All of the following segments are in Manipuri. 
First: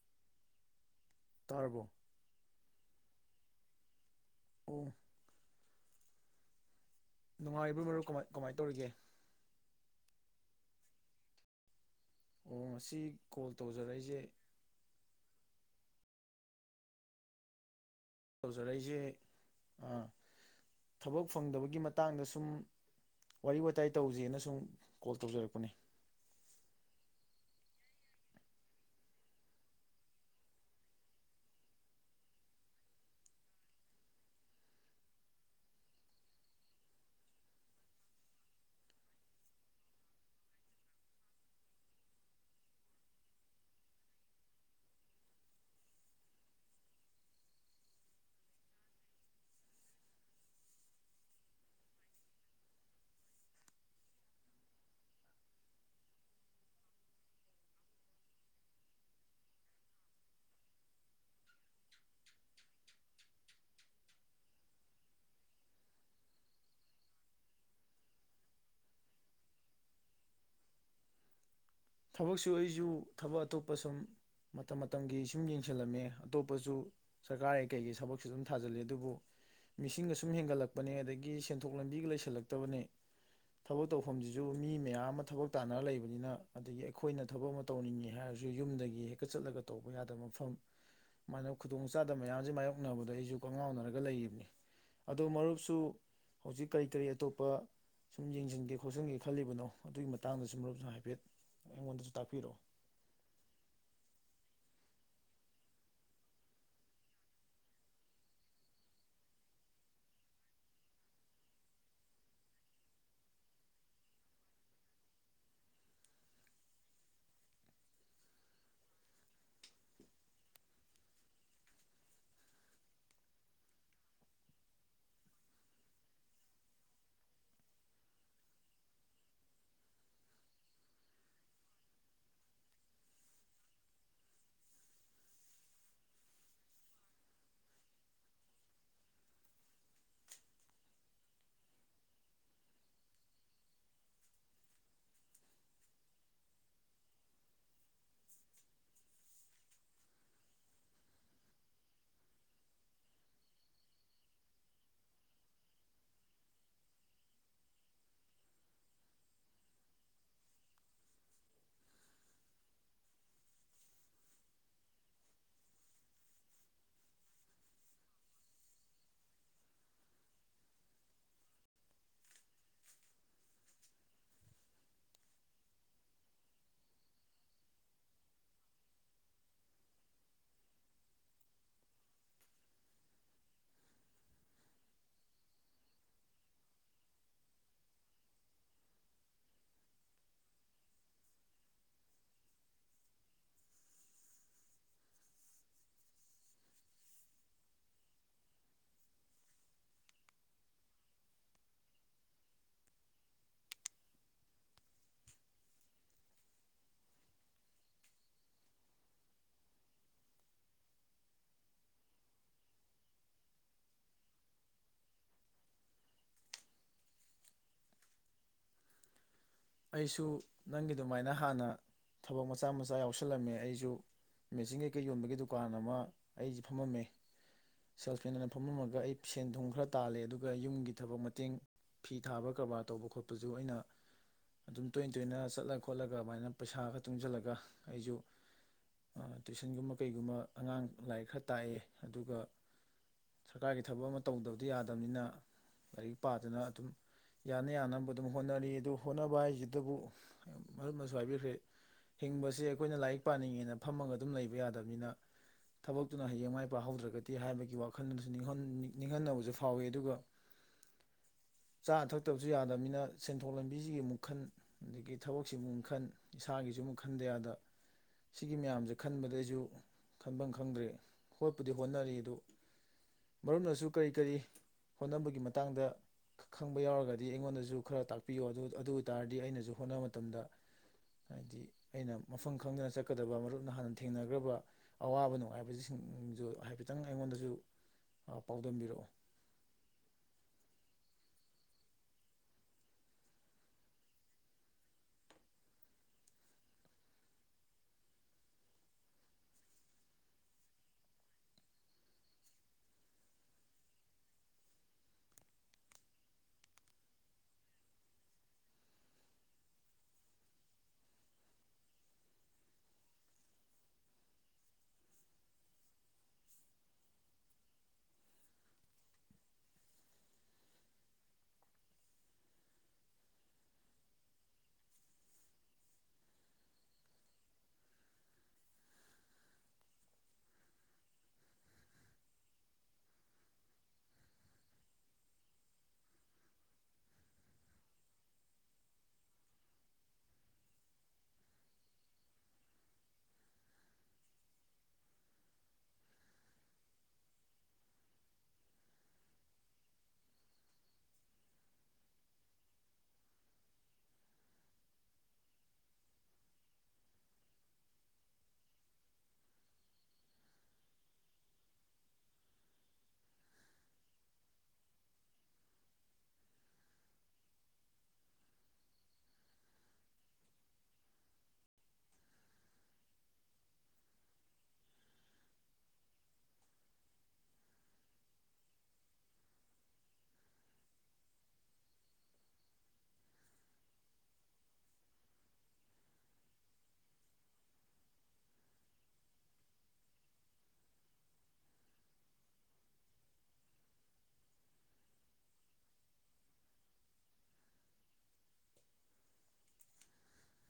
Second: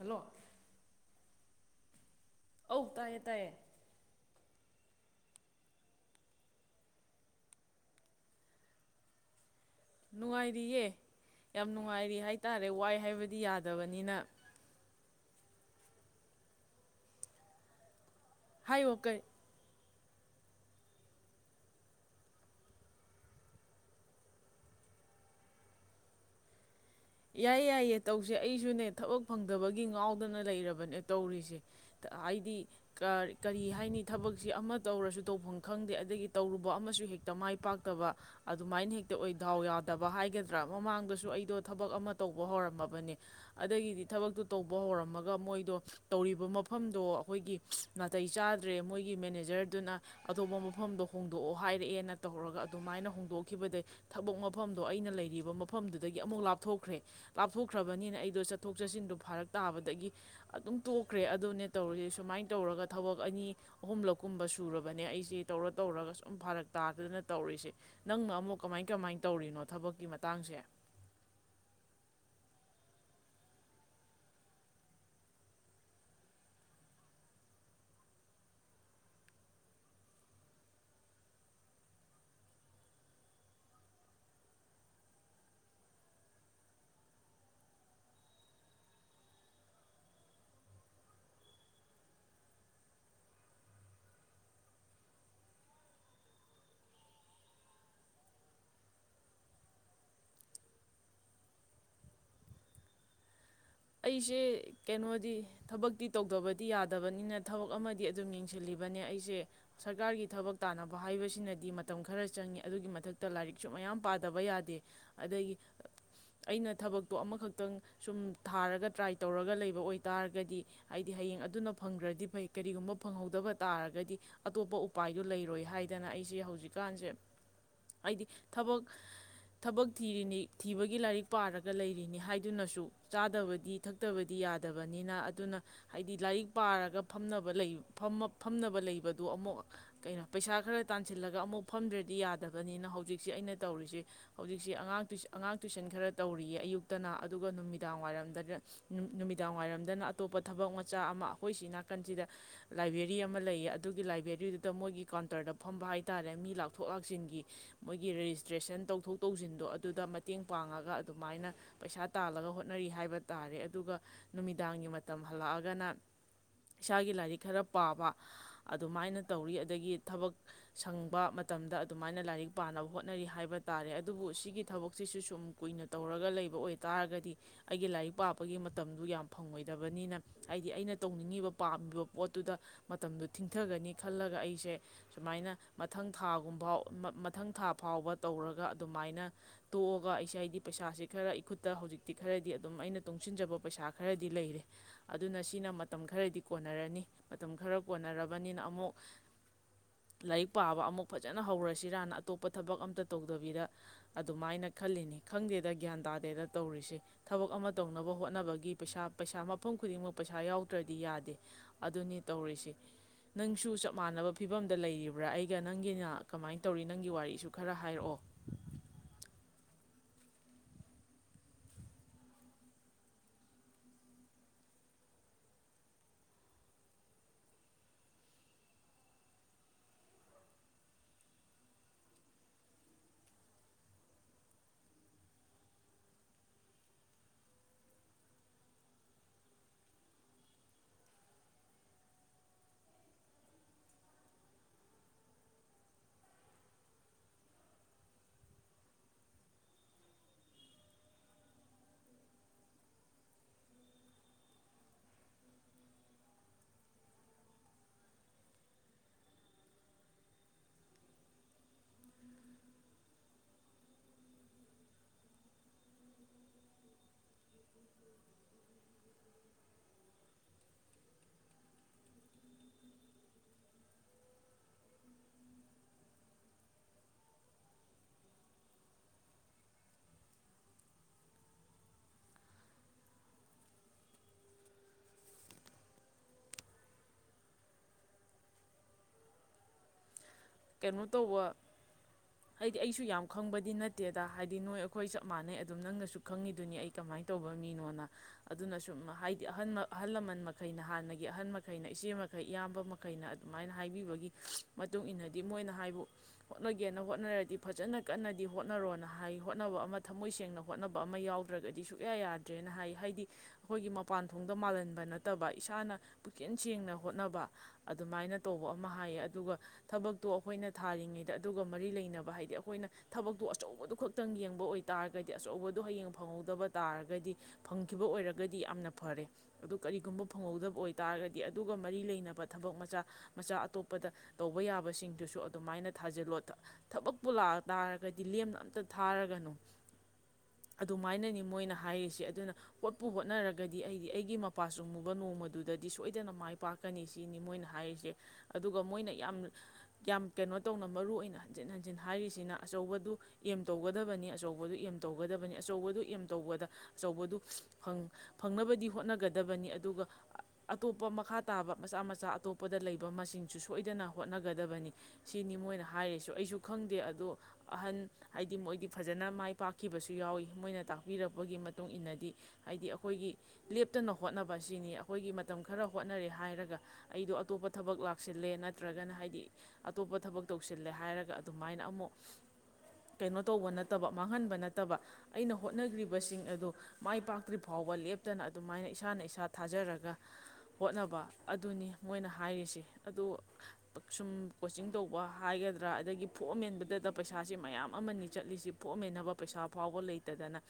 ꯍꯜꯂꯣ ꯇꯔꯔꯕꯣ ꯑ ꯇꯌꯦ ꯇꯥꯏꯌꯦ ꯑꯣ ꯅꯨꯡꯉꯥꯏꯔꯤꯕꯩ ꯃꯔꯨ ꯀꯃ ꯀꯃꯥꯏ ꯇꯧꯔꯤꯒꯦ ꯅꯨꯡꯉꯥꯏꯔꯤꯌꯦꯦ ꯌꯥꯝ ꯅꯨꯡꯉ ꯅꯨꯡꯉꯥꯏꯔꯤ ꯍꯥꯏꯇꯥꯔꯦ ꯑꯣ ꯋꯥꯏ ꯉꯁꯤ ꯍꯥꯏꯕꯗꯤ ꯀꯣꯜ ꯌꯥꯗꯕꯅꯤꯅ ꯇꯧꯖꯔꯛꯏꯁꯦ ꯍꯥꯏꯌꯣ ꯇꯧꯖꯔꯛꯏꯁꯦ ꯀꯩ ꯑꯥ ꯊꯕꯛ ꯐꯪꯗꯕꯒꯤ ꯃꯇꯥꯡꯗ ꯁꯨꯝ ꯋꯥꯔꯤ ꯋꯥꯋꯇꯥꯏ ꯇꯧꯖꯦꯅ ꯁꯨꯝ ꯀꯣꯜ ꯇꯧꯖꯔꯛꯄꯅꯦ ꯌꯥꯏ ꯌꯥꯏꯌꯦ ꯇꯧꯁꯦ ꯑꯩꯁꯨꯅꯦ ꯊꯕꯛ ꯐꯪꯗꯕꯒꯤ ꯉꯥꯎꯗꯅ ꯂꯩꯔꯕꯅꯦ ꯇꯧꯔꯤꯁꯦ ꯍꯥꯏꯗꯤ ꯀꯔꯤ ꯍꯥꯏꯅꯤ ꯊꯕꯛꯁꯤ ꯑꯃ ꯇꯧꯔꯁꯨ ꯇꯧꯐꯝ ꯈꯪꯗꯦ ꯑꯗꯒꯤ ꯇꯧꯔꯨꯕ ꯑꯃꯁꯨ ꯍꯦꯛꯇ ꯃꯥꯏ ꯄꯥꯛꯇꯕ ꯑꯗꯨꯃꯥꯏꯅ ꯍꯦꯛꯇ ꯑꯣꯏꯗꯥꯎ ꯌꯥꯗꯕ ꯍꯥꯏꯒꯗ꯭ꯔꯥ ꯃꯃꯥꯡꯗꯁꯨ ꯑꯩꯗꯣ ꯊꯕꯛ ꯑꯃ ꯇꯧꯕ ꯍꯧꯔꯝꯃꯕꯅꯦ ꯑꯗꯒꯤꯗꯤ ꯊꯕꯛꯇꯨ ꯇꯧꯕ ꯍꯧꯔꯝꯃꯒ ꯃꯣꯏꯗꯣ ꯇꯧꯔꯤꯕ ꯃꯐꯝꯗꯣ ꯑꯩꯈꯣꯏꯒꯤ ꯅꯥꯇꯩ ꯆꯥꯗ꯭ꯔꯦ ꯃꯣꯏꯒꯤ ꯃꯦꯅꯦꯖꯔꯗꯨꯅ ꯑꯇꯣꯞꯄ ꯃꯐꯝꯗꯣ ꯍꯣꯡꯗꯣꯛꯑꯣ ꯍꯥꯏꯔꯛꯑꯦꯅ ꯇꯧꯔꯒ ꯑꯗꯨꯃꯥꯏꯅ ꯍꯣꯡꯗꯣꯛꯈꯤꯕꯗꯒꯤꯩ ꯊꯕꯛ ꯃꯐꯝꯗꯣ ꯑꯩꯅ ꯂꯩꯔꯤꯕ ꯃꯐꯝꯗꯨꯗꯒꯤ ꯑꯃꯨꯛ ꯂꯥꯞ ꯂꯥꯞꯊꯣꯛꯈ꯭ꯔꯦ ꯂꯥꯞꯊꯣꯛꯈ꯭ꯔꯕꯅꯤꯅ ꯑꯩꯗꯣ ꯆꯠꯊꯣꯛ ꯆꯠꯁꯤꯟꯗꯣ ꯐꯥꯔꯛ ꯇꯥꯕꯗꯒꯤ ꯑꯗꯨꯝ ꯇꯣꯛꯈ꯭ꯔꯦ ꯑꯗꯨꯅꯦ ꯇꯧꯔꯤꯁꯦ ꯁꯨꯃꯥꯏꯅ ꯇꯧꯔꯒ ꯊꯕꯛ ꯑꯅꯤ ꯑꯍꯨꯝꯂꯛꯀꯨꯝꯕ ꯁꯨꯔꯕꯅꯦ ꯑꯩꯁꯦ ꯇꯧꯔ ꯇꯧꯔꯒ ꯁꯨꯝ ꯐꯥꯔꯛ ꯇꯥꯗꯅ ꯇꯧꯔꯤꯁꯦ ꯅꯪꯅ ꯑꯃꯨꯛ ꯀꯃꯥꯏ ꯀꯃꯥꯏꯅ ꯇꯧꯔꯤꯅꯣ ꯊꯕꯛꯀꯤ ꯃꯇꯥꯡꯁꯦ ꯊꯕꯛꯁꯨ ꯑꯩꯁꯨ ꯊꯕꯛ ꯑꯇꯣꯞꯄ ꯁꯨꯝ ꯃꯇꯝ ꯃꯇꯝꯒꯤ ꯁꯨꯝ ꯌꯦꯡꯁꯤꯜꯂꯝꯃꯦ ꯑꯇꯣꯞꯄꯁꯨ ꯁꯔꯀꯥꯔꯒꯤ ꯀꯩꯒꯤ ꯊꯕꯛꯁꯨ ꯑꯗꯨꯝ ꯊꯥꯖꯤꯜꯂꯦ ꯑꯗꯨꯕꯨ ꯃꯤꯁꯤꯡꯒ ꯁꯨꯝ ꯍꯦꯟꯒꯠꯂꯛꯄꯅꯦ ꯑꯗꯒꯤ ꯁꯦꯟꯊꯣꯛ ꯂꯝꯕꯤꯒ ꯂꯩꯁꯜꯂꯛꯇꯕꯅꯦ ꯊꯕꯛ ꯇꯧꯐꯝꯁꯤꯁꯨ ꯃꯤ ꯃꯌꯥꯝ ꯑꯃ ꯊꯕꯛ ꯇꯥꯟꯅꯔ ꯂꯩꯕꯅꯤꯅ ꯑꯗꯒꯤ ꯑꯩꯈꯣꯏꯅ ꯊꯕꯛ ꯑꯃ ꯇꯧꯅꯤꯡꯉꯦ ꯍꯥꯏꯔꯁꯨ ꯌꯨꯝꯗꯒꯤ ꯍꯦꯛꯀꯠ ꯆꯠꯂꯒ ꯇꯧꯕ ꯌꯥꯗꯕ ꯃꯐꯝ ꯁꯃꯥꯏꯅ ꯈꯨꯗꯣꯡ ꯆꯥꯗꯕ ꯃꯌꯥꯝꯁꯦ ꯃꯥꯥꯏꯌꯣꯛꯅꯕꯗ ꯑꯩꯁꯨ ꯀꯒꯥꯎꯅꯔꯒ ꯂꯩꯔꯤꯕꯅꯤ ꯑꯗꯣ ꯃꯔꯨꯞꯁꯨ ꯍꯧꯖꯤꯛ ꯀꯔꯤ ꯀꯔꯤ ꯑꯇꯣꯞꯄ ꯁꯨꯝ ꯌꯦꯡꯁꯤꯟꯒꯦ ꯈꯣꯠꯆꯟꯒꯦ ꯈꯜꯂꯤꯕꯅꯣ ꯑꯗꯨꯒꯤ ꯃꯇꯥꯡꯗꯁꯨ ꯃꯔꯨꯞꯅ ꯍꯥꯏꯐꯦꯠ ꯑꯩꯉꯣꯟꯗꯁꯨ ꯇꯥꯛꯄꯤꯔꯛꯑꯣ ꯑꯩꯁꯦ ꯀꯩꯅꯣꯗꯤ ꯊꯕꯛꯇꯤ ꯇꯧꯗꯕꯗꯤ ꯌꯥꯗꯕꯅꯤꯅ ꯊꯕꯛ ꯑꯃꯗꯤ ꯑꯗꯨꯝ ꯌꯦꯡꯁꯤꯜꯂꯤꯕꯅꯦ ꯑꯩꯁꯦ ꯁꯔꯀꯥꯔꯒꯤ ꯊꯕꯛ ꯇꯥꯟꯅꯕ ꯍꯥꯏꯕꯁꯤꯅꯗꯤ ꯃꯇꯝ ꯈꯔ ꯆꯪꯉꯤ ꯑꯗꯨꯒꯤ ꯃꯊꯛꯇ ꯂꯥꯏꯔꯤꯛꯁꯨ ꯃꯌꯥꯝ ꯄꯥꯗꯕ ꯌꯥꯗꯦ ꯑꯗꯒꯤ ꯑꯩꯅ ꯊꯕꯛꯇꯣ ꯑꯃꯈꯛꯇꯪ ꯁꯨꯝ ꯊꯥꯔꯒ ꯇ꯭ꯔꯥꯏ ꯇꯧꯔꯒ ꯂꯩꯕ ꯑꯣꯏꯇꯥꯥꯔꯒꯗꯤ ꯍꯥꯏꯗꯤ ꯍꯌꯦꯡ ꯑꯗꯨꯅ ꯐꯪꯈ꯭ꯔꯗꯤ ꯐꯩ ꯀꯔꯤꯒꯨꯝꯕ ꯐꯪꯍꯧꯗꯕ ꯇꯥꯔꯒꯗꯤ ꯑꯇꯣꯞꯄ ꯎꯄꯥꯏꯗꯨ ꯂꯩꯔꯣꯏ ꯍꯥꯏꯗꯅ ꯑꯩꯁꯦ ꯍꯧꯖꯤꯛꯀꯥꯟꯁꯦ ꯍꯥꯏꯗꯤ ꯊꯕꯛ ꯊꯕꯛ ꯊꯤꯔꯤꯅꯤ ꯊꯤꯕꯒꯤ ꯂꯥꯏꯔꯤꯛ ꯄꯥꯔꯒ ꯂꯩꯔꯤꯅꯤ ꯍꯥꯏꯗꯨꯅꯁꯨ ꯆꯥꯗꯕꯗꯤ ꯊꯛꯇꯕꯗꯤ ꯌꯥꯗꯕꯅꯤꯅ ꯑꯗꯨꯅ ꯍꯥꯏꯗꯤ ꯂꯥꯏꯔꯤꯛ ꯄꯥꯔꯒ ꯐꯝꯅꯕ ꯂꯩ ꯐꯝꯅꯕ ꯂꯩꯕꯗꯨ ꯑꯃꯨꯛ ꯀꯩꯅꯣ ꯄꯩꯁꯥ ꯈꯔ ꯇꯥꯟꯁꯤꯜꯂꯒ ꯑꯃꯨꯛ ꯐꯝꯗ꯭ꯔꯗꯤ ꯌꯥꯗꯕꯅꯤꯅ ꯍꯧꯖꯤꯛꯁꯤ ꯑꯩꯅ ꯇꯧꯔꯤꯁꯦ ꯍꯧꯖꯤꯛꯁꯤ ꯑꯉꯥꯡ ꯑꯉꯥꯡ ꯇꯨꯏꯁꯟ ꯈꯔ ꯇꯧꯔꯤꯌꯦ ꯑꯌꯨꯛꯇꯅ ꯑꯗꯨꯒ ꯅꯨꯃꯤꯠ ꯅꯨꯃꯤꯗꯥꯡ ꯋꯥꯏꯔꯝꯗꯅ ꯅꯨꯃꯤꯗꯥꯡ ꯋꯥꯏꯔꯝꯗꯅ ꯑꯇꯣꯞꯄ ꯊꯕꯛ ꯃꯆꯥ ꯑꯃ ꯑꯩꯈꯣꯏ ꯁꯤ ꯅꯥꯀꯟꯁꯤꯗ ꯂꯥꯏꯕ꯭ꯔꯦꯔꯤ ꯑꯃ ꯂꯩꯌꯦ ꯑꯗꯨꯒꯤ ꯂꯥꯏꯕ꯭ꯔꯦꯔꯤꯗꯨꯗ ꯃꯣꯏꯒꯤ ꯀꯥꯎꯟꯇꯔꯗ ꯐꯝꯕ ꯍꯥꯏꯇꯥꯔꯦ ꯃꯤ ꯂꯥꯛꯊꯣꯛ ꯂꯥꯛꯁꯤꯟꯒꯤ ꯃꯣꯏꯒꯤ ꯔꯦꯖꯤꯁꯇ꯭ꯔꯦꯁꯟ ꯇꯧꯊꯣꯛ ꯇꯧꯁꯤꯟꯗꯣ ꯑꯗꯨꯗ ꯃꯇꯦꯡ ꯄꯥꯡꯉꯒ ꯑꯗꯨꯃꯥꯏꯅ ꯄꯩꯁꯥ ꯇꯥꯜꯂꯒ ꯍꯣ ꯍꯣꯠꯅꯔꯤ ꯍꯥꯏꯕ ꯇꯥꯔꯦ ꯑꯗꯨꯒ ꯅꯨꯃꯤꯗꯥꯡꯒꯤ ꯃꯇꯝ ꯍꯜꯂꯛꯑꯒꯅ ꯏꯁꯥꯒꯤ ꯂꯥꯏꯔꯤꯛ ꯈꯔ ꯄꯥꯕ ꯑꯗꯨꯃꯥꯏꯅ ꯇꯧꯔꯤ ꯑꯗꯒꯤ ꯊꯕꯛ ꯁꯪꯕ ꯃꯇꯝꯗ ꯑꯗꯨꯃꯥꯏꯅ ꯂꯥꯏꯔꯤꯛ ꯄꯥꯅꯕ ꯍꯣꯠꯅꯔꯤ ꯍꯥꯏꯕ ꯇꯥꯔꯦ ꯑꯗꯨꯕꯨ ꯁꯤꯒꯤ ꯊꯕꯛꯁꯤꯁꯨ ꯁꯨꯝ ꯀꯨꯏꯅ ꯇꯧꯔꯒ ꯂꯩꯕ ꯑꯣꯏꯇꯥꯔꯒꯗꯤ ꯑꯩꯒꯤ ꯂꯥꯏꯔꯤꯛ ꯄꯥꯕꯒꯤ ꯃꯇꯝꯗꯨ ꯌꯥꯝ ꯐꯪꯉꯣꯏꯗꯕꯅꯤꯅ ꯍꯥꯏꯗꯤ ꯑꯩꯅ ꯇꯧꯅꯤꯡꯉꯤꯕ ꯄꯥꯝꯃꯤꯕ ꯄꯣꯠꯇꯨꯗ ꯃꯇꯝꯗꯨ ꯊꯤꯡꯊꯒꯅꯤ ꯈꯜꯂꯒ ꯑꯩꯁꯦ ꯁꯨꯃꯥꯏꯅ ꯃꯊꯪ ꯊꯥꯒꯨꯝꯐꯥꯎ ꯃꯊꯪ ꯊꯥ ꯐꯥꯎꯕ ꯇꯧꯔꯒ ꯑꯗꯨꯃꯥꯏꯅ ꯇꯣꯛꯑꯒ ꯑꯩꯁꯦ ꯍꯥꯏꯗꯤ ꯄꯩꯁꯥꯁꯦ ꯈꯔ ꯑꯩꯈꯨꯠꯇ ꯍꯧꯖꯤꯛ ꯇꯤ ꯈꯔꯗꯤ ꯑꯗꯨꯝ ꯑꯩꯅ ꯇꯨꯡꯁꯤꯟꯖꯕ ꯄꯩꯁꯥ ꯈꯔꯗꯤ ꯂꯩꯔꯦ ꯑꯗꯨꯅ ꯁꯤꯅ ꯃꯇꯝ ꯈꯔꯗꯤ ꯀꯣꯟꯅꯔꯅꯤ ꯃꯇꯝ ꯈꯔ ꯀꯣꯟꯅꯔꯕꯅꯤꯅ ꯑꯃꯨꯛ ꯂꯥꯏꯔꯤꯛ ꯄꯥꯕ ꯑꯃꯨꯛ ꯐꯖꯅ ꯍꯧꯔꯁꯤꯔꯅ ꯑꯇꯣꯞꯄ ꯊꯕꯛ ꯑꯝꯇ ꯇꯧꯗꯕꯤꯗ ꯑꯗꯨꯃꯥꯏꯅ ꯈꯜꯂꯤꯅꯤ ꯈꯪꯗꯦꯗ ꯒ꯭ꯌꯥꯟ ꯇꯥꯗꯦꯗ ꯇꯧꯔꯤꯁꯦ ꯊꯕꯛ ꯑꯃ ꯇꯧꯅꯕ ꯍꯣꯠꯅꯕꯒꯤ ꯄꯩꯁꯥ ꯄꯩꯁꯥ ꯃꯐꯝ ꯈꯨꯗꯤꯡꯃꯛ ꯄꯩꯁꯥ ꯌꯥꯎꯗ꯭ꯔꯗꯤ ꯌꯥꯗꯦ ꯑꯗꯨꯅꯤ ꯇꯧꯔꯤꯁꯦ ꯅꯪꯁꯨ ꯆꯞ ꯃꯥꯟꯅꯕ ꯐꯤꯕꯝꯗ ꯂꯩꯔꯤꯕ꯭ꯔꯥ ꯑꯩꯒ ꯅꯪꯒꯤꯅ ꯀꯃꯥꯏꯅ ꯇꯧꯔꯤ ꯅꯪꯒꯤ ꯋꯥꯔꯤꯁꯨ ꯈꯔ ꯍꯥꯏꯔꯛꯑꯣ ꯑꯩꯁꯨ ꯅꯪꯒꯤ ꯑꯗꯨꯃꯥꯏꯅ ꯍꯥꯟꯅ ꯊꯕꯛ ꯃꯆꯥ ꯃꯆꯥ ꯌꯥꯎꯁꯜꯂꯝꯃꯦ ꯑꯩꯁꯨ ꯃꯦꯆꯤꯟ ꯀꯩꯀꯩ ꯌꯣꯟꯕꯒꯤ ꯗꯨꯀꯥꯟ ꯑꯃ ꯑꯩꯁꯨ ꯐꯝꯃꯝꯃꯦ ꯁꯦꯜꯐꯦꯟ ꯑꯣꯏꯅ ꯐꯝꯃꯝꯃꯒ ꯑꯩ ꯁꯦꯟ ꯊꯨꯝ ꯈꯔ ꯇꯥꯜꯂꯦ ꯑꯗꯨꯒ ꯌꯨꯝꯒꯤ ꯊꯕꯛ ꯃꯇꯦꯡ ꯐꯤ ꯊꯥꯕ ꯀꯔꯕꯥꯔ ꯇꯧꯕ ꯈꯣꯠꯄꯁꯨ ꯑꯩꯅ ꯑꯗꯨꯝ ꯇꯣꯏꯅ ꯇꯣꯏꯅ ꯆꯠꯂ ꯈꯣꯠꯂꯒ ꯑꯗꯨꯃꯥꯏꯅ ꯄꯩꯁꯥ ꯈꯔ ꯇꯨꯡꯁꯤꯜꯂꯒ ꯑꯩꯁꯨ ꯇꯨꯏꯁꯟꯒꯨꯝꯕ ꯀꯩꯒꯨꯝꯕ ꯑꯉꯥꯡ ꯂꯥꯏꯔꯤꯛ ꯈꯔ ꯇꯥꯛꯑꯦ ꯑꯗꯨꯒ ꯁꯔꯀꯥꯔꯒꯤ ꯊꯕꯛ ꯑꯃ ꯇꯧꯗꯕꯗꯤ ꯌꯥꯗꯕꯅꯤꯅ ꯂꯥꯏꯔꯤꯛ ꯄꯥꯗꯨꯅ ꯑꯗꯨꯝ ꯌꯥꯅ ꯌꯥꯅꯕꯕꯨ ꯑꯗꯨꯝ ꯍꯣꯠꯅꯔꯤ ꯑꯗꯨ ꯍꯣꯠꯅꯕ ꯊꯕꯥꯏꯁꯤꯗꯕꯨ ꯃꯔꯨꯞ ꯑꯃꯁꯁꯨ ꯍꯥꯏꯕꯤꯈ꯭ꯔꯦ ꯍꯤꯡꯕꯁꯦ ꯑꯩꯈꯣꯏꯅ ꯂꯥꯏꯔꯤꯛ ꯄꯥꯅꯤꯡꯉꯦꯅ ꯐꯝꯃꯒ ꯑꯗꯨꯝ ꯂꯩꯕ ꯌꯥꯗꯕꯅꯤꯅ ꯊꯕꯛꯇꯨꯅ ꯍꯌꯦꯡ ꯃꯥꯏ ꯄꯥꯛꯍꯧꯗ꯭ꯔꯒꯗꯤ ꯍꯥꯏꯕꯒꯤ ꯋꯥꯈꯜꯗꯨꯁꯨ ꯅꯤꯡꯍꯟꯅꯕꯁꯨ ꯐꯥꯎꯋꯤ ꯑꯗꯨꯒ ꯆꯥ ꯊꯛꯇꯕꯁꯨ ꯌꯥꯗꯕꯅꯤꯅ ꯁꯦꯟꯊꯣꯛ ꯂꯝꯕꯤꯁꯤꯒꯤ ꯑꯃꯨꯛ ꯈꯟ ꯑꯗꯒꯤ ꯊꯕꯛꯁꯤꯃꯨꯛ ꯈꯟ ꯏꯁꯥꯒꯤꯁꯤ ꯑꯃꯨꯛ ꯈꯟꯗꯌꯥꯗ ꯁꯤꯒꯤ ꯃꯌꯥꯝꯁꯦ ꯈꯟꯕꯗ ꯑꯩꯁꯨ ꯈꯟꯐꯝ ꯈꯪꯗ꯭ꯔꯦ ꯍꯣꯠꯄꯨꯗꯤ ꯍꯣꯠꯅꯔꯤ ꯑꯗꯨ ꯃꯔꯝꯅꯁꯨ ꯀꯔꯤ ꯀꯔꯤ ꯍꯣꯠꯅꯕꯒꯤ ꯃꯇꯥꯡꯗ ꯈꯪꯕ ꯌꯥꯎꯔꯒꯗꯤ ꯑꯩꯉꯣꯟꯗꯁꯨ ꯈꯔ ꯇꯥꯛꯄꯤꯌꯨ ꯑꯗꯨ ꯑꯗꯨ ꯇꯥꯔꯗꯤ ꯑꯩꯅꯁꯨ ꯍꯣꯠꯅꯕ ꯃꯇꯝꯗ ꯍꯥꯏꯗꯤ ꯑꯩꯅ ꯃꯐꯝ ꯈꯪꯗꯅ ꯆꯠꯀꯗꯕ ꯃꯔꯨꯞ ꯍꯥꯟꯅ ꯊꯦꯡꯅꯈ꯭ꯔꯕ ꯑꯋꯥꯕ ꯅꯨꯡꯉꯥꯏꯕꯁꯤꯡꯁꯨ ꯍꯥꯏꯐꯦꯠꯇꯪ ꯑꯩꯉꯣꯟꯗꯁꯨ ꯄꯥꯎꯗꯝꯕꯤꯔꯛꯑꯣ ꯀꯩꯅꯣ ꯇꯧꯕ ꯍꯥꯏꯗꯤ ꯑꯩꯁꯨ ꯌꯥꯝ ꯈꯪꯕꯗꯤ ꯅꯠꯇꯦꯗ ꯍꯥꯏꯗꯤ ꯅꯣꯏ ꯑꯩꯈꯣꯏ ꯆꯞ ꯃꯥꯟꯅꯩ ꯑꯗꯨꯝ ꯅꯪꯅꯁꯨ ꯈꯪꯉꯤꯗꯨꯅꯤ ꯑꯩ ꯀꯃꯥꯏꯅ ꯇꯧꯕ ꯃꯤꯅꯣꯅ ꯑꯗꯨꯅ ꯁꯨꯝ ꯍꯥꯏꯗꯤ ꯑꯍꯟ ꯑꯍꯜ ꯂꯃꯟ ꯃꯈꯩꯅ ꯍꯥꯟꯅꯒꯤ ꯑꯍꯟ ꯃꯈꯩꯅ ꯏꯆꯦ ꯃꯈꯩ ꯏꯌꯥꯝꯕ ꯃꯈꯩꯅ ꯑꯗꯨꯃꯥꯏꯅ ꯍꯥꯏꯕꯤꯕꯒꯤ ꯃꯇꯨꯡ ꯏ ꯃꯇꯨꯡꯏꯟꯅ ꯗꯤ ꯃꯣꯏꯅ ꯍꯥꯏꯕꯨ ꯍꯣꯠꯅꯒꯦꯅ ꯍꯣꯠꯅꯔꯗꯤ ꯐꯖꯅ ꯀꯟꯅꯗꯤ ꯍꯣꯠꯅꯔꯣꯅ ꯍꯥꯏ ꯍꯣꯠꯅꯕ ꯑꯃ ꯊꯃꯣꯏ ꯁꯦꯡꯅ ꯍꯣꯠꯅꯕ ꯑꯃ ꯌꯥꯎꯗ꯭ꯔꯒꯗꯤ ꯁꯨꯌꯥ ꯌꯥꯗ꯭ꯔꯦꯅ ꯍꯥꯏ ꯍꯥꯏꯗꯤ ꯑꯩꯈꯣꯏꯒꯤ ꯃꯄꯥꯟ ꯊꯣꯡꯗ ꯃꯥꯜꯍꯟꯕ ꯅꯠꯇꯕ ꯏꯁꯥꯅ ꯄꯨꯛꯆꯦꯟ ꯁꯦꯡꯅ ꯍꯣꯠꯅꯕ ꯑꯗꯨꯃꯥꯏꯅ ꯇꯧꯕ ꯑꯃ ꯍꯥꯏꯌꯦ ꯑꯗꯨꯒ ꯊꯕꯛ ꯇꯣ ꯑꯩꯈꯣꯏꯅ ꯊꯥꯔꯤꯉꯩꯗ ꯑꯗꯨꯒ ꯃꯔꯤ ꯂꯩꯅꯕ ꯍꯥꯏꯗꯤ ꯑꯩꯈꯣꯏꯅ ꯊꯕꯛꯇꯣ ꯑꯆꯧꯕꯗꯨ ꯈꯛꯇꯪ ꯌꯦꯡꯕ ꯑꯣꯏꯇꯥꯔꯒꯗꯤ ꯑꯆꯧꯕꯗꯣ ꯍꯌꯦꯡ ꯐꯪꯍꯧꯗꯕ ꯇꯥꯔꯒꯗꯤ ꯐꯪꯈꯤꯕ ꯑꯣꯏꯔꯒꯗꯤ ꯌꯥꯝꯅ ꯐꯔꯦ ꯑꯗꯨ ꯀꯔꯤꯒꯨꯝꯕ ꯐꯪꯍꯧꯗꯕ ꯑꯣꯏꯇꯥꯥꯔꯒꯗꯤ ꯑꯗꯨꯒ ꯃꯔꯤ ꯂꯩꯅꯕ ꯊꯕꯛ ꯃꯆꯥ ꯃꯆꯥ ꯑꯇꯣꯞꯄꯗ ꯇꯧꯕ ꯌꯥꯕꯁꯤꯡ ꯑꯗꯨꯁꯨ ꯑꯗꯨꯃꯥꯏꯅ ꯊꯥꯖꯤꯜꯂꯣ ꯊꯕꯛꯄꯨ ꯂꯥꯛ ꯇꯥꯔꯒꯗꯤ ꯂꯦꯝꯅ ꯑꯝꯇ ꯊꯥꯔꯒꯅꯨ ꯑꯗꯨꯃꯥꯏꯅꯅꯤ ꯃꯣꯏꯅ ꯍꯥꯏꯔꯤꯁꯦ ꯑꯗꯨꯅ ꯍꯣꯠꯄꯨ ꯍꯣꯠꯅꯔꯒꯗꯤ ꯑꯩꯗꯤ ꯑꯩꯒꯤ ꯃꯄꯥ ꯆꯨꯝꯃꯨꯕ ꯅꯣꯡꯃꯗꯨꯗꯗꯤ ꯁꯣꯏꯗꯅ ꯃꯥꯏ ꯄꯥꯛꯀꯅꯤ ꯁꯤꯅꯤ ꯃꯣꯏꯅ ꯍꯥꯏꯔꯤꯁꯦ ꯑꯗꯨꯒ ꯃꯣꯏꯅ ꯌꯥꯝ ꯌꯥꯝ ꯀꯩꯅꯣ ꯇꯧꯅ ꯃꯔꯨꯏ ꯑꯣꯏꯅ ꯍꯟꯖꯤꯟ ꯍꯟꯖꯤꯟ ꯍꯥꯏꯔꯤꯁꯤꯅ ꯑꯆꯧꯕꯗꯨ ꯑꯦꯝ ꯇꯧꯒꯗꯕꯅꯤ ꯑꯆꯧꯕꯗꯨ ꯑꯦꯝ ꯇꯧꯒꯗꯕꯅꯤ ꯑꯆꯧꯕꯗꯨ ꯑꯦꯝ ꯇꯧꯕꯗ ꯑꯆꯧꯕꯗꯨ ꯐꯪꯅꯕꯗꯤ ꯍꯣꯠꯅꯒꯗꯕꯅꯤ ꯑꯗꯨꯒ ꯑꯇꯣꯞꯄ ꯃꯈꯥ ꯇꯥꯕ ꯃꯆꯥ ꯃꯆꯥ ꯑꯇꯣꯞꯄꯗ ꯂꯩꯕ ꯃꯁꯤꯡꯁꯨ ꯁꯣꯏꯗꯅ ꯍꯣꯠꯅꯒꯗꯕꯅꯤ ꯁꯤꯅꯤ ꯃꯣꯏꯅ ꯍꯥꯏꯔꯁꯨ ꯑꯩꯁꯨ ꯈꯪꯗꯦ ꯑꯗꯣ ꯑꯍꯟ ꯍꯥꯏꯗꯤ ꯃꯣꯏꯗꯤ ꯐꯖꯅ ꯃꯥꯏ ꯄꯥꯛꯈꯤꯕꯁꯨ ꯌꯥꯎꯏꯤ ꯃꯣꯏꯅ ꯇꯥꯛꯄꯤꯔꯛꯄꯒꯤ ꯃꯇꯨꯡ ꯏꯟꯅꯗꯤ ꯍꯥꯏꯗꯤ ꯑꯩꯈꯣꯏꯒꯤ ꯂꯦꯞꯇꯅ ꯍꯣꯠꯅꯕ ꯁꯤꯅꯤ ꯑꯩꯈꯣꯏꯒꯤ ꯃꯇꯝ ꯈꯔ ꯍꯣꯠꯅꯔꯦ ꯍꯥꯏꯔꯒ ꯑꯩꯗꯣ ꯑꯇꯣꯞꯄ ꯊꯕꯛ ꯂꯥꯛꯁꯤꯜꯂꯦ ꯅꯠꯇ꯭ꯔꯒꯅ ꯍꯥꯏꯗꯤ ꯑꯇꯣꯞꯄ ꯊꯕꯛ ꯇꯧꯁꯤꯜꯂꯦ ꯍꯥꯏꯔꯒ ꯑꯗꯨꯃꯥꯏꯅ ꯑꯃꯨꯛ ꯀꯩꯅꯣ ꯇꯧꯕ ꯅꯠꯇꯕ ꯃꯥꯡꯍꯟꯕ ꯅꯠꯇꯕ ꯑꯩꯅ ꯍꯣꯠꯅꯈ꯭ꯔꯤꯕꯁꯤꯡ ꯑꯗꯨ ꯃꯥꯏ ꯄꯥꯛꯇ꯭ꯔꯤ ꯐꯥꯎꯕ ꯂꯦꯞꯇꯅ ꯑꯗꯨꯃꯥꯏꯅ ꯏꯁꯥꯅ ꯏꯁꯥ ꯊꯥꯖꯔꯒ ꯍꯣꯠꯅꯕ ꯑꯗꯨꯅꯤ ꯃꯣꯏꯅ ꯍꯥꯏꯔꯤꯁꯦ ꯑꯗꯨ ꯁꯨꯝ ꯀꯣꯆꯤꯡ ꯇꯧꯕ ꯍꯥꯏꯒꯗ꯭ꯔꯥ ꯑꯗꯒꯤ ꯐꯣꯔꯑꯝꯃꯦꯟꯕꯗꯗ ꯄꯩꯁꯥꯁꯤ ꯃꯌꯥꯝ ꯑꯃꯅꯤ ꯆꯠꯂꯤꯁꯤ ꯐꯣꯛꯑꯝꯃꯦꯟꯅꯕ ꯄꯩꯁꯥ ꯐꯥꯎꯕ ꯂꯩꯇꯗꯅ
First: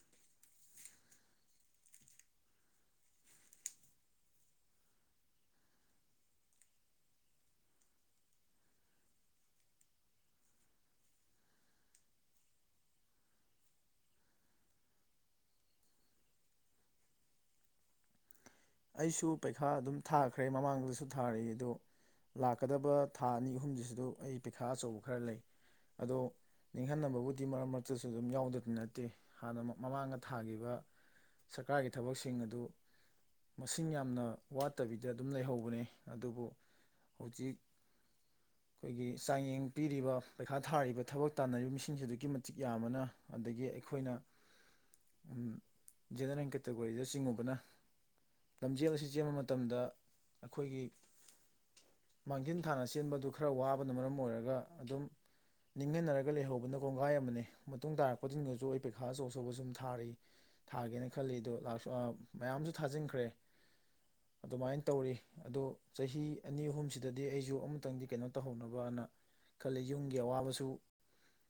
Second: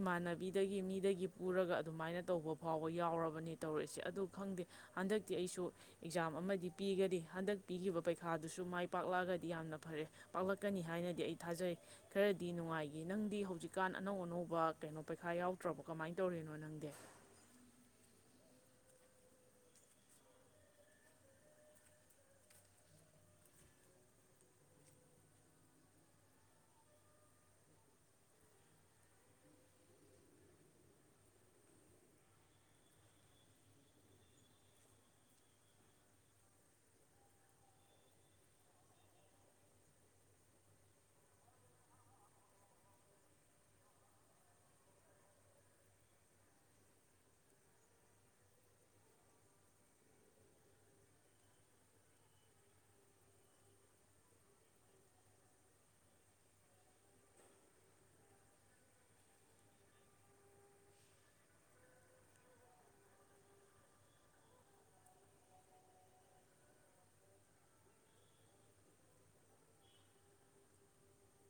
ꯏꯃꯥꯟꯅꯕꯤꯗꯒꯤ ꯃꯤꯗꯒꯤ ꯄꯨꯔꯒ ꯑꯗꯨꯃꯥꯏꯅ ꯇꯧꯕ ꯐꯥꯎꯕ ꯌꯥꯎꯔꯕꯅꯤ ꯇꯧꯔꯛꯏꯁꯦ ꯑꯗꯨ ꯈꯪꯗꯦ ꯍꯟꯗꯛꯇꯤ ꯑꯩꯁꯨ ꯑꯦꯛꯖꯥꯝ ꯑꯃꯗꯤ ꯄꯤꯒꯗꯤ ꯍꯟꯗꯛ ꯄꯤꯈꯤꯕ ꯄꯩꯈꯥꯗꯨꯁꯨ ꯃꯥꯏ ꯄꯥꯛꯂꯛꯑꯒꯗꯤ ꯌꯥꯝꯅ ꯐꯔꯦ ꯄꯥꯛꯂꯛꯀꯅꯤ ꯍꯥꯏꯅꯗꯤ ꯑꯩ ꯊꯥꯖꯩ ꯈꯔꯗꯤ ꯅꯨꯡꯉꯥꯏꯈꯤ ꯅꯪꯗꯤ ꯍꯧꯖꯤꯛꯀꯥꯟ ꯑꯅꯧ ꯑꯅꯧꯕ ꯀꯩꯅꯣ ꯄꯩꯈꯥ ꯌꯥꯎꯗ꯭ꯔꯕ ꯀꯃꯥꯏꯅ ꯇꯧꯔꯤꯅꯣ ꯅꯪꯗꯤ ꯑꯩꯁꯨ ꯄꯩꯈꯥ ꯑꯗꯨꯝ ꯊꯥꯈ꯭ꯔꯦ ꯃꯃꯥꯡꯗꯁꯨ ꯊꯥꯔꯛꯏ ꯑꯗꯣ ꯂꯥꯛꯀꯗꯕ ꯊꯥ ꯑꯅꯤ ꯑꯍꯨꯝꯁꯤꯁꯨ ꯑꯩ ꯄꯩꯈꯥ ꯑꯆꯧꯕ ꯈꯔ ꯂꯩ ꯑꯗꯣ ꯅꯤꯡꯍꯟꯅꯕꯕꯨꯗꯤ ꯃꯔꯛ ꯃꯔꯛꯇꯁꯨ ꯑꯗꯨꯝ ꯌꯥꯎꯗꯗꯤ ꯅꯠꯇꯦ ꯍꯥꯟꯅ ꯃꯃꯥꯡꯗ ꯊꯥꯈꯤꯕ ꯁꯔꯀꯥꯔꯒꯤ ꯊꯕꯛꯁꯤꯡ ꯑꯗꯨ ꯃꯁꯤꯡ ꯌꯥꯝꯅ ꯋꯥꯠꯇꯕꯤꯗ ꯑꯗꯨꯝ ꯂꯩꯍꯧꯕꯅꯦ ꯑꯗꯨꯕꯨ ꯍꯧꯖꯤꯛ ꯑꯩꯈꯣꯏꯒꯤ ꯆꯥꯡꯌꯦꯡ ꯄꯤꯔꯤꯕ ꯄꯩꯈꯥ ꯊꯥꯔꯤꯕ ꯊꯕꯛ ꯇꯥꯟꯅꯔꯤꯕ ꯃꯤꯁꯤꯡꯁꯦ ꯑꯗꯨꯛꯀꯤ ꯃꯇꯤꯛ ꯌꯥꯝꯕꯅ ꯑꯗꯒꯤ ꯑꯩꯈꯣꯏꯅ ꯖꯦꯅꯔꯦꯜ ꯀꯦꯇꯒꯣꯔꯤꯗ ꯆꯤꯡꯉꯨꯕꯅ ꯂꯝꯖꯦꯜ ꯑꯁꯤ ꯆꯦꯟꯕ ꯃꯇꯝꯗ ꯑꯩꯈꯣꯏꯒꯤ ꯃꯥꯡꯖꯤꯟ ꯊꯥꯅ ꯆꯦꯟꯕꯗꯨ ꯈꯔ ꯋꯥꯕꯅ ꯃꯔꯝ ꯑꯣꯏꯔꯒ ꯑꯗꯨꯝ ꯅꯤꯡꯍꯟꯅꯔꯒ ꯂꯩꯍꯧꯕꯅ ꯀꯣꯡꯒꯥꯏ ꯑꯃꯅꯦ ꯃꯇꯨꯡ ꯇꯥꯔꯛꯄꯁꯤꯡꯒꯁꯨ ꯑꯩ ꯄꯩꯈꯥ ꯑꯆꯧ ꯑꯆꯧꯕ ꯁꯨꯝ ꯊꯥꯔꯤ ꯊꯥꯒꯦꯅ ꯈꯜꯂꯤ ꯑꯗꯣ ꯃꯌꯥꯝꯁꯨ ꯊꯥꯖꯤꯟꯈ꯭ꯔꯦ ꯑꯗꯨꯃꯥꯏꯅ ꯇꯧꯔꯤ ꯑꯗꯣ ꯆꯍꯤ ꯑꯅꯤ ꯑꯍꯨꯝꯁꯤꯗꯗꯤ ꯑꯩꯁꯨ ꯑꯃꯨꯛꯇꯪꯗꯤ ꯀꯩꯅꯣ ꯇꯧꯍꯧꯅꯕꯅ ꯈꯜꯂꯤ ꯌꯨꯝꯒꯤ ꯑꯋꯥꯕꯁꯨ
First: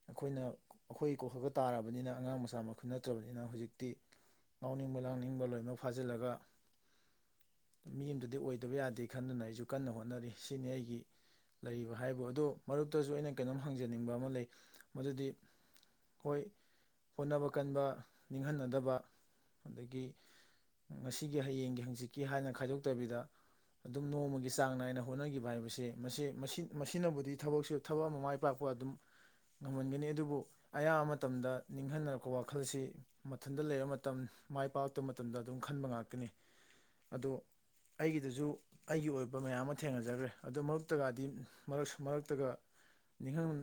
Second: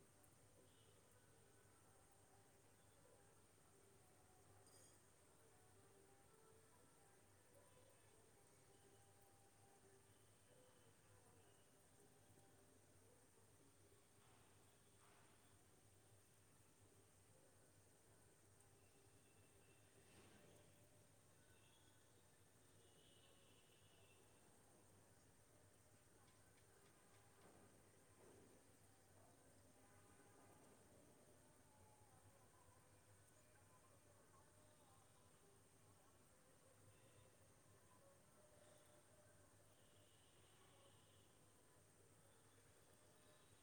ꯑꯩꯈꯣꯏꯅ ꯑꯩꯈꯣꯏ ꯀꯣꯛꯈꯒ ꯇꯥꯔꯕꯅꯤꯅ ꯑꯉꯥꯡ ꯃꯆꯥ ꯃꯈꯟ ꯅꯠꯇ꯭ꯔꯕꯅꯤꯅ ꯍꯧꯖꯤꯛꯇꯤ ꯉꯥꯎꯅꯤꯡꯕ ꯂꯥꯡꯅꯤꯡꯕ ꯂꯣꯏꯅꯃꯛ ꯐꯥꯖꯤꯜꯂꯒ ꯃꯤ ꯑꯃꯗꯗꯤ ꯑꯣꯏꯗꯕ ꯌꯥꯗꯦ ꯈꯟꯗꯅ ꯑꯩꯁꯨ ꯀꯟꯅ ꯍꯣꯠꯅꯔꯤ ꯁꯤꯅꯤ ꯑꯩꯒꯤ ꯂꯩꯕ ꯍꯥꯏꯕꯨ ꯑꯗꯨꯗ ꯃꯔꯨꯛꯇꯁꯨ ꯑꯩꯅ ꯀꯩꯅꯣꯝ ꯍꯪꯖꯅꯤꯡꯕ ꯑꯃ ꯂꯩ ꯃꯗꯨꯗꯤ ꯍꯣꯏ ꯍꯣꯠꯅꯕ ꯀꯟꯕ ꯅꯤꯡꯍꯟꯅꯗꯕ ꯑꯗꯒꯤ ꯉꯁꯤꯒꯤ ꯍꯌꯦꯡꯒꯤ ꯍꯪꯆꯤꯛꯀꯤ ꯍꯥꯏꯅ ꯈꯥꯏꯗꯣꯛꯇꯕꯤꯗ ꯑꯗꯨꯝ ꯅꯣꯡꯃꯒꯤ ꯆꯥꯡ ꯅꯥꯏꯅ ꯍꯣꯠꯅꯈꯤꯕ ꯍꯥꯏꯕꯁꯦ ꯃꯁꯤ ꯃꯁꯤꯅꯕꯨꯗꯤ ꯊꯕꯛꯁꯨ ꯊꯕꯛ ꯑꯃ ꯃꯥꯏ ꯄꯥꯛꯄ ꯑꯗꯨꯝ ꯉꯝꯍꯟꯒꯅꯤ ꯑꯗꯨꯕꯨ ꯑꯌꯥꯝꯕ ꯃꯇꯝꯗ ꯅꯤꯡꯍꯟꯅꯔꯛꯄ ꯋꯥꯈꯜꯁꯤ ꯃꯊꯟꯇ ꯂꯩꯔ ꯃꯇꯝ ꯃꯥꯏ ꯄꯥꯛꯂꯛꯇꯕ ꯃꯇꯝꯗ ꯑꯗꯨꯝ ꯈꯟꯕ ꯉꯥꯛꯇꯅꯤ ꯑꯗꯣ ꯑꯩꯒꯤꯗꯁꯨ ꯑꯩꯒꯤ ꯑꯣꯏꯕ ꯃꯌꯥꯝ ꯑꯃ ꯊꯦꯡꯅꯖꯈ꯭ꯔꯦ ꯑꯗ ꯃꯔꯛꯇꯒꯗꯤ ꯃꯔꯛꯇꯒ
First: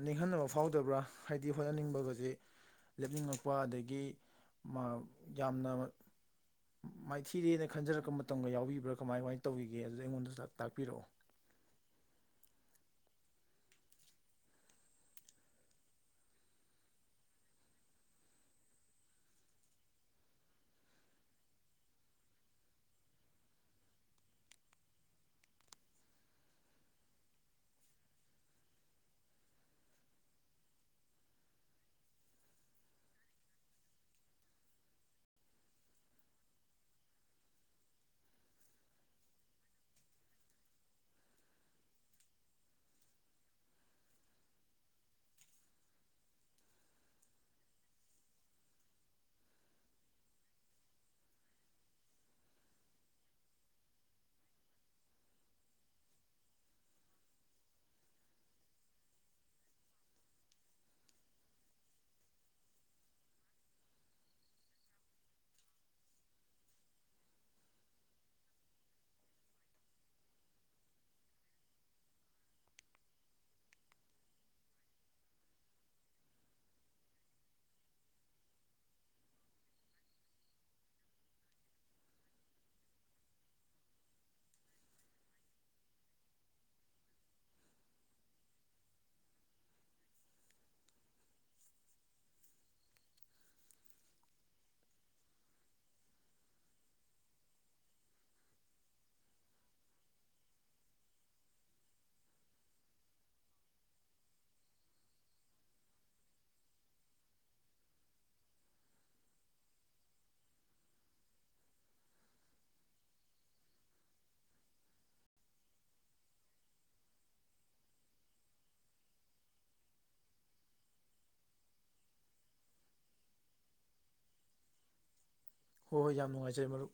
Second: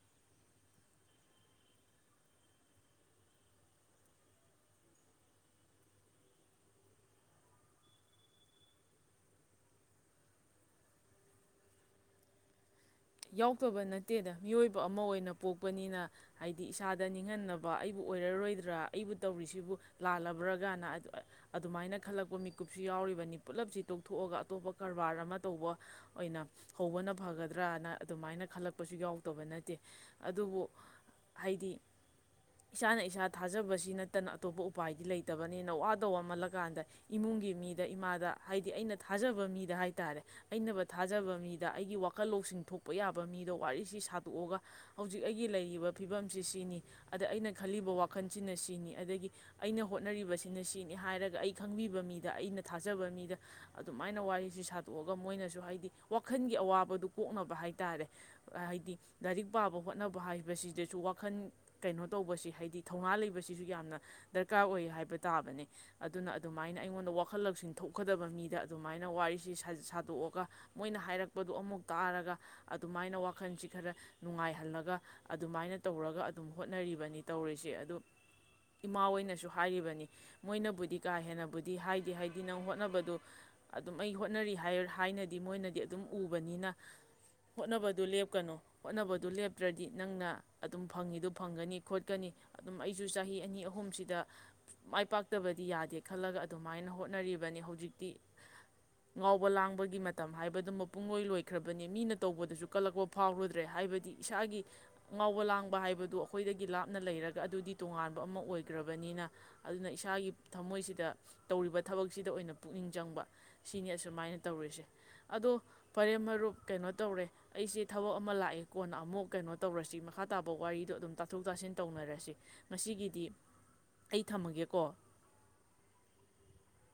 ꯅꯤꯡꯍꯟꯅꯕ ꯐꯥꯎꯗꯕ꯭ꯔꯥ ꯍꯥꯏꯗꯤ ꯍꯣꯠꯅꯅꯤꯡꯕꯒꯁꯦ ꯂꯦꯞꯅꯤꯡꯉꯛꯄ ꯑꯗꯒꯤꯃꯥ ꯌꯥꯝꯅ ꯃꯥꯏꯊꯤꯔꯦꯅ ꯈꯟꯖꯔꯛꯄ ꯃꯇꯝꯒ ꯌꯥꯎꯕꯤꯕ꯭ꯔꯥ ꯀꯃꯥꯏ ꯀꯃꯥꯏꯅ ꯇꯧꯒꯤꯒꯦ ꯑꯗꯨꯗꯤ ꯑꯩꯉꯣꯟꯗ ꯇꯥꯏꯄꯤꯔꯛꯑꯣ ꯌꯥꯎꯗꯕ ꯅꯠꯇꯦꯗ ꯃꯤꯑꯣꯏꯕ ꯑꯃ ꯑꯣꯏꯅ ꯄꯣꯛꯄꯅꯤꯅ ꯍꯥꯏꯗꯤ ꯏꯁꯥꯗ ꯅꯤꯡꯍꯟꯅꯕ ꯑꯩꯕꯨ ꯑꯣꯏꯔꯔꯣꯏꯗ꯭ꯔꯥ ꯑꯩꯕꯨ ꯇꯧꯔꯤꯁꯤꯕꯨ ꯂꯥꯜꯂꯕ꯭ꯔꯒꯅ ꯑꯗꯨꯃꯥꯏꯅ ꯈꯜꯂꯛꯄ ꯃꯤꯀꯨꯞꯁꯨ ꯌꯥꯎꯔꯤꯕꯅꯤ ꯄꯨꯂꯞꯁꯤ ꯇꯣꯛꯊꯣꯛꯑꯒ ꯑꯇꯣꯞꯄ ꯀꯔꯕꯥꯔ ꯑꯃ ꯇꯧꯕ ꯑꯣꯏꯅ ꯍꯧꯕꯅ ꯐꯒꯗ꯭ꯔꯅ ꯑꯗꯨꯃꯥꯏꯅ ꯈꯜꯂꯛꯄꯁꯨ ꯌꯥꯎꯗꯕ ꯅꯠꯇꯦ ꯑꯗꯨꯕꯨ ꯍꯥꯏꯗꯤ ꯏꯁꯥꯅ ꯏꯁꯥ ꯊꯥꯖꯕꯁꯤ ꯅꯠꯇꯅ ꯑꯇꯣꯞꯄ ꯎꯄꯥꯏꯗꯤ ꯂꯩꯇꯕꯅꯤꯅ ꯋꯥꯗ ꯋꯥꯃꯜꯂꯀꯥꯟꯗ ꯏꯃꯨꯡꯒꯤ ꯃꯤꯗ ꯏꯃꯥꯗ ꯍꯥꯏꯗꯤ ꯑꯩꯅ ꯊꯥꯖꯕ ꯃꯤꯗ ꯍꯥꯏꯇꯥꯔꯦ ꯑꯩꯅꯕꯨ ꯊꯥꯖꯕ ꯃꯤꯗ ꯑꯩꯒꯤ ꯋꯥꯈꯜ ꯂꯧꯁꯤꯡ ꯊꯣꯛ ꯄꯣꯛꯄ ꯌꯥꯕ ꯃꯤꯗꯣ ꯋꯥꯔꯤꯁꯤ ꯁꯥꯗꯣꯛꯑꯒ ꯍꯧꯖꯤꯛ ꯑꯩꯒꯤ ꯂꯩꯔꯤꯕ ꯐꯤꯕꯝꯁꯤ ꯁꯤꯅꯤ ꯑꯗ ꯑꯩꯅ ꯈꯜꯂꯤꯕ ꯋꯥꯈꯜꯁꯤꯅ ꯁꯤꯅꯤ ꯑꯗꯒꯤ ꯑꯩꯅ ꯍꯣꯠꯅꯔꯤꯕꯁꯤꯅ ꯁꯤꯅꯤ ꯍꯥꯏꯔꯒ ꯑꯩ ꯈꯪꯕꯤꯕ ꯃꯤꯗ ꯑꯩꯅ ꯊꯥꯖꯕ ꯃꯤꯗ ꯑꯗꯨꯃꯥꯏꯅ ꯋꯥꯔꯤꯁꯤ ꯁꯥꯗꯣꯛꯑꯒ ꯃꯣꯏꯅꯁꯨ ꯍꯥꯏꯗꯤ ꯋꯥꯈꯜꯒꯤ ꯑꯋꯥꯕꯗꯨ ꯀꯣꯛꯅꯕ ꯍꯥꯏ ꯍꯥꯏ ꯇꯥꯔꯦ ꯍꯥꯏꯗꯤ ꯂꯥꯏꯔꯤꯛ ꯄꯥꯕ ꯍꯣꯠꯅꯕ ꯍꯥꯏꯕꯁꯤꯗꯁꯨ ꯋꯥꯈꯜ ꯀꯩꯅꯣ ꯇꯧꯕꯁꯤ ꯍꯥꯏꯗꯤ ꯊꯧꯅꯥ ꯂꯩꯕꯁꯤꯁꯨ ꯌꯥꯝꯅ ꯗꯔꯀꯥꯔ ꯑꯣꯏ ꯍꯥꯏꯕ ꯇꯥꯕꯅꯦ ꯑꯗꯨꯅ ꯑꯗꯨꯃꯥꯏꯅ ꯑꯩꯉꯣꯟꯗ ꯋꯥꯈꯜ ꯂꯧꯛꯁꯤꯡ ꯊꯣꯛꯀꯗꯕ ꯃꯤꯗ ꯑꯗꯨꯃꯥꯏꯅ ꯋꯥꯔꯤꯁꯤ ꯁꯥꯗꯣꯛꯑꯒ ꯃꯣꯏꯅ ꯍꯥꯏꯔꯛꯄꯗ ꯑꯃꯨꯛ ꯇꯥꯔꯒ ꯑꯗꯨꯃꯥꯏꯅ ꯋꯥꯈꯜꯁꯤ ꯈꯔ ꯅꯨꯡꯉꯥꯏꯍꯜꯂꯒ ꯑꯗꯨꯃꯥꯏꯅ ꯇꯧꯔꯒ ꯑꯗꯨꯝ ꯍꯣꯠꯅꯔꯤꯕꯅꯤ ꯇꯧꯔꯤꯁꯦ ꯑꯗꯨ ꯏꯃꯥ ꯍꯣꯏꯅꯁꯨ ꯍꯥꯏꯔꯤꯕꯅꯤ ꯃꯣꯏꯅꯕꯨꯗꯤ ꯀꯥ ꯍꯦꯟꯅꯕꯨꯗꯤ ꯍꯥꯏꯗꯤ ꯍꯥꯏꯗꯤ ꯅꯪ ꯍꯣꯠꯅꯕꯗꯣ ꯑꯗꯨꯝ ꯑꯩ ꯍꯣꯠꯅꯔꯤ ꯍꯥꯏꯅꯗꯤ ꯃꯣꯏꯅꯗꯤ ꯑꯗꯨꯝ ꯎꯕꯅꯤꯅ ꯍꯣꯠꯅꯕꯗꯨ ꯂꯦꯞꯀꯅꯨ ꯍꯣꯠꯅꯕꯗꯨ ꯂꯦꯞꯇ꯭ꯔꯗꯤ ꯅꯪꯅ ꯑꯗꯨꯝ ꯐꯪꯉꯤꯗꯨ ꯐꯪꯒꯅꯤ ꯈꯣꯠꯀꯅꯤ ꯑꯗꯨꯝ ꯑꯩꯁꯨ ꯆꯍꯤ ꯑꯅꯤ ꯑꯍꯨꯝꯁꯤꯗ ꯃꯥꯏ ꯄꯥꯛꯇꯕꯗꯤ ꯌꯥꯗꯦ ꯈꯜꯂꯒ ꯑꯗꯨꯃꯥꯏꯅ ꯍꯣꯠꯅꯔꯤꯕꯅꯤ ꯍꯧꯖꯤꯛꯇꯤ ꯉꯥꯎꯕ ꯂꯥꯡꯕꯒꯤ ꯃꯇꯝ ꯍꯥꯏꯕꯗꯨ ꯃꯄꯨꯡꯂꯣꯏ ꯂꯣꯏꯈ꯭ꯔꯕꯅꯤ ꯃꯤꯅ ꯇꯧꯕꯗꯁꯨ ꯀꯜꯂꯛꯄ ꯐꯥꯎꯔꯨꯗ꯭ꯔꯦ ꯍꯥꯏꯕꯗꯤ ꯏꯁꯥꯒꯤ ꯉꯥꯎꯕ ꯂꯥꯡꯕ ꯍꯥꯏꯕꯗꯨ ꯑꯩꯈꯣꯏꯗꯒꯤ ꯂꯥꯞꯅ ꯂꯩꯔꯒ ꯑꯗꯨꯗꯤ ꯇꯣꯉꯥꯟꯕ ꯑꯃ ꯑꯣꯏꯈ꯭ꯔꯕꯅꯤꯅ ꯑꯗꯨꯅ ꯏꯁꯥꯒꯤ ꯊꯃꯣꯏꯁꯤꯗ ꯇꯧꯔꯤꯕ ꯊꯕꯛꯁꯤꯗ ꯑꯣꯏꯅ ꯄꯨꯛꯅꯤꯡ ꯆꯪꯕ ꯁꯤꯅꯤ ꯑꯁꯨꯃꯥꯏꯅ ꯇꯧꯔꯤꯁꯦ ꯑꯗꯣ ꯐꯔꯦ ꯃꯔꯨꯞ ꯀꯩꯅꯣ ꯇꯧꯔꯦ ꯑꯩꯁꯦ ꯊꯕꯛ ꯑꯃ ꯂꯥꯛꯑꯦ ꯀꯣꯟꯅ ꯑꯃꯨꯛ ꯀꯩꯅꯣ ꯇꯧꯔꯁꯤ ꯃꯈꯥ ꯇꯥꯕ ꯋꯥꯔꯤꯗꯣ ꯑꯗꯨꯝ ꯇꯥꯊꯣꯛ ꯇꯥꯁꯤꯟ ꯇꯧꯅꯔꯁꯤ ꯉꯁꯤꯒꯤꯗꯤ ꯑꯩ ꯊꯝꯃꯒꯦꯀꯣ ꯍꯣꯏ ꯍꯣꯏ ꯌꯥꯝ ꯅꯨꯡꯉꯥꯏꯖꯔꯦ ꯃꯔꯨꯞ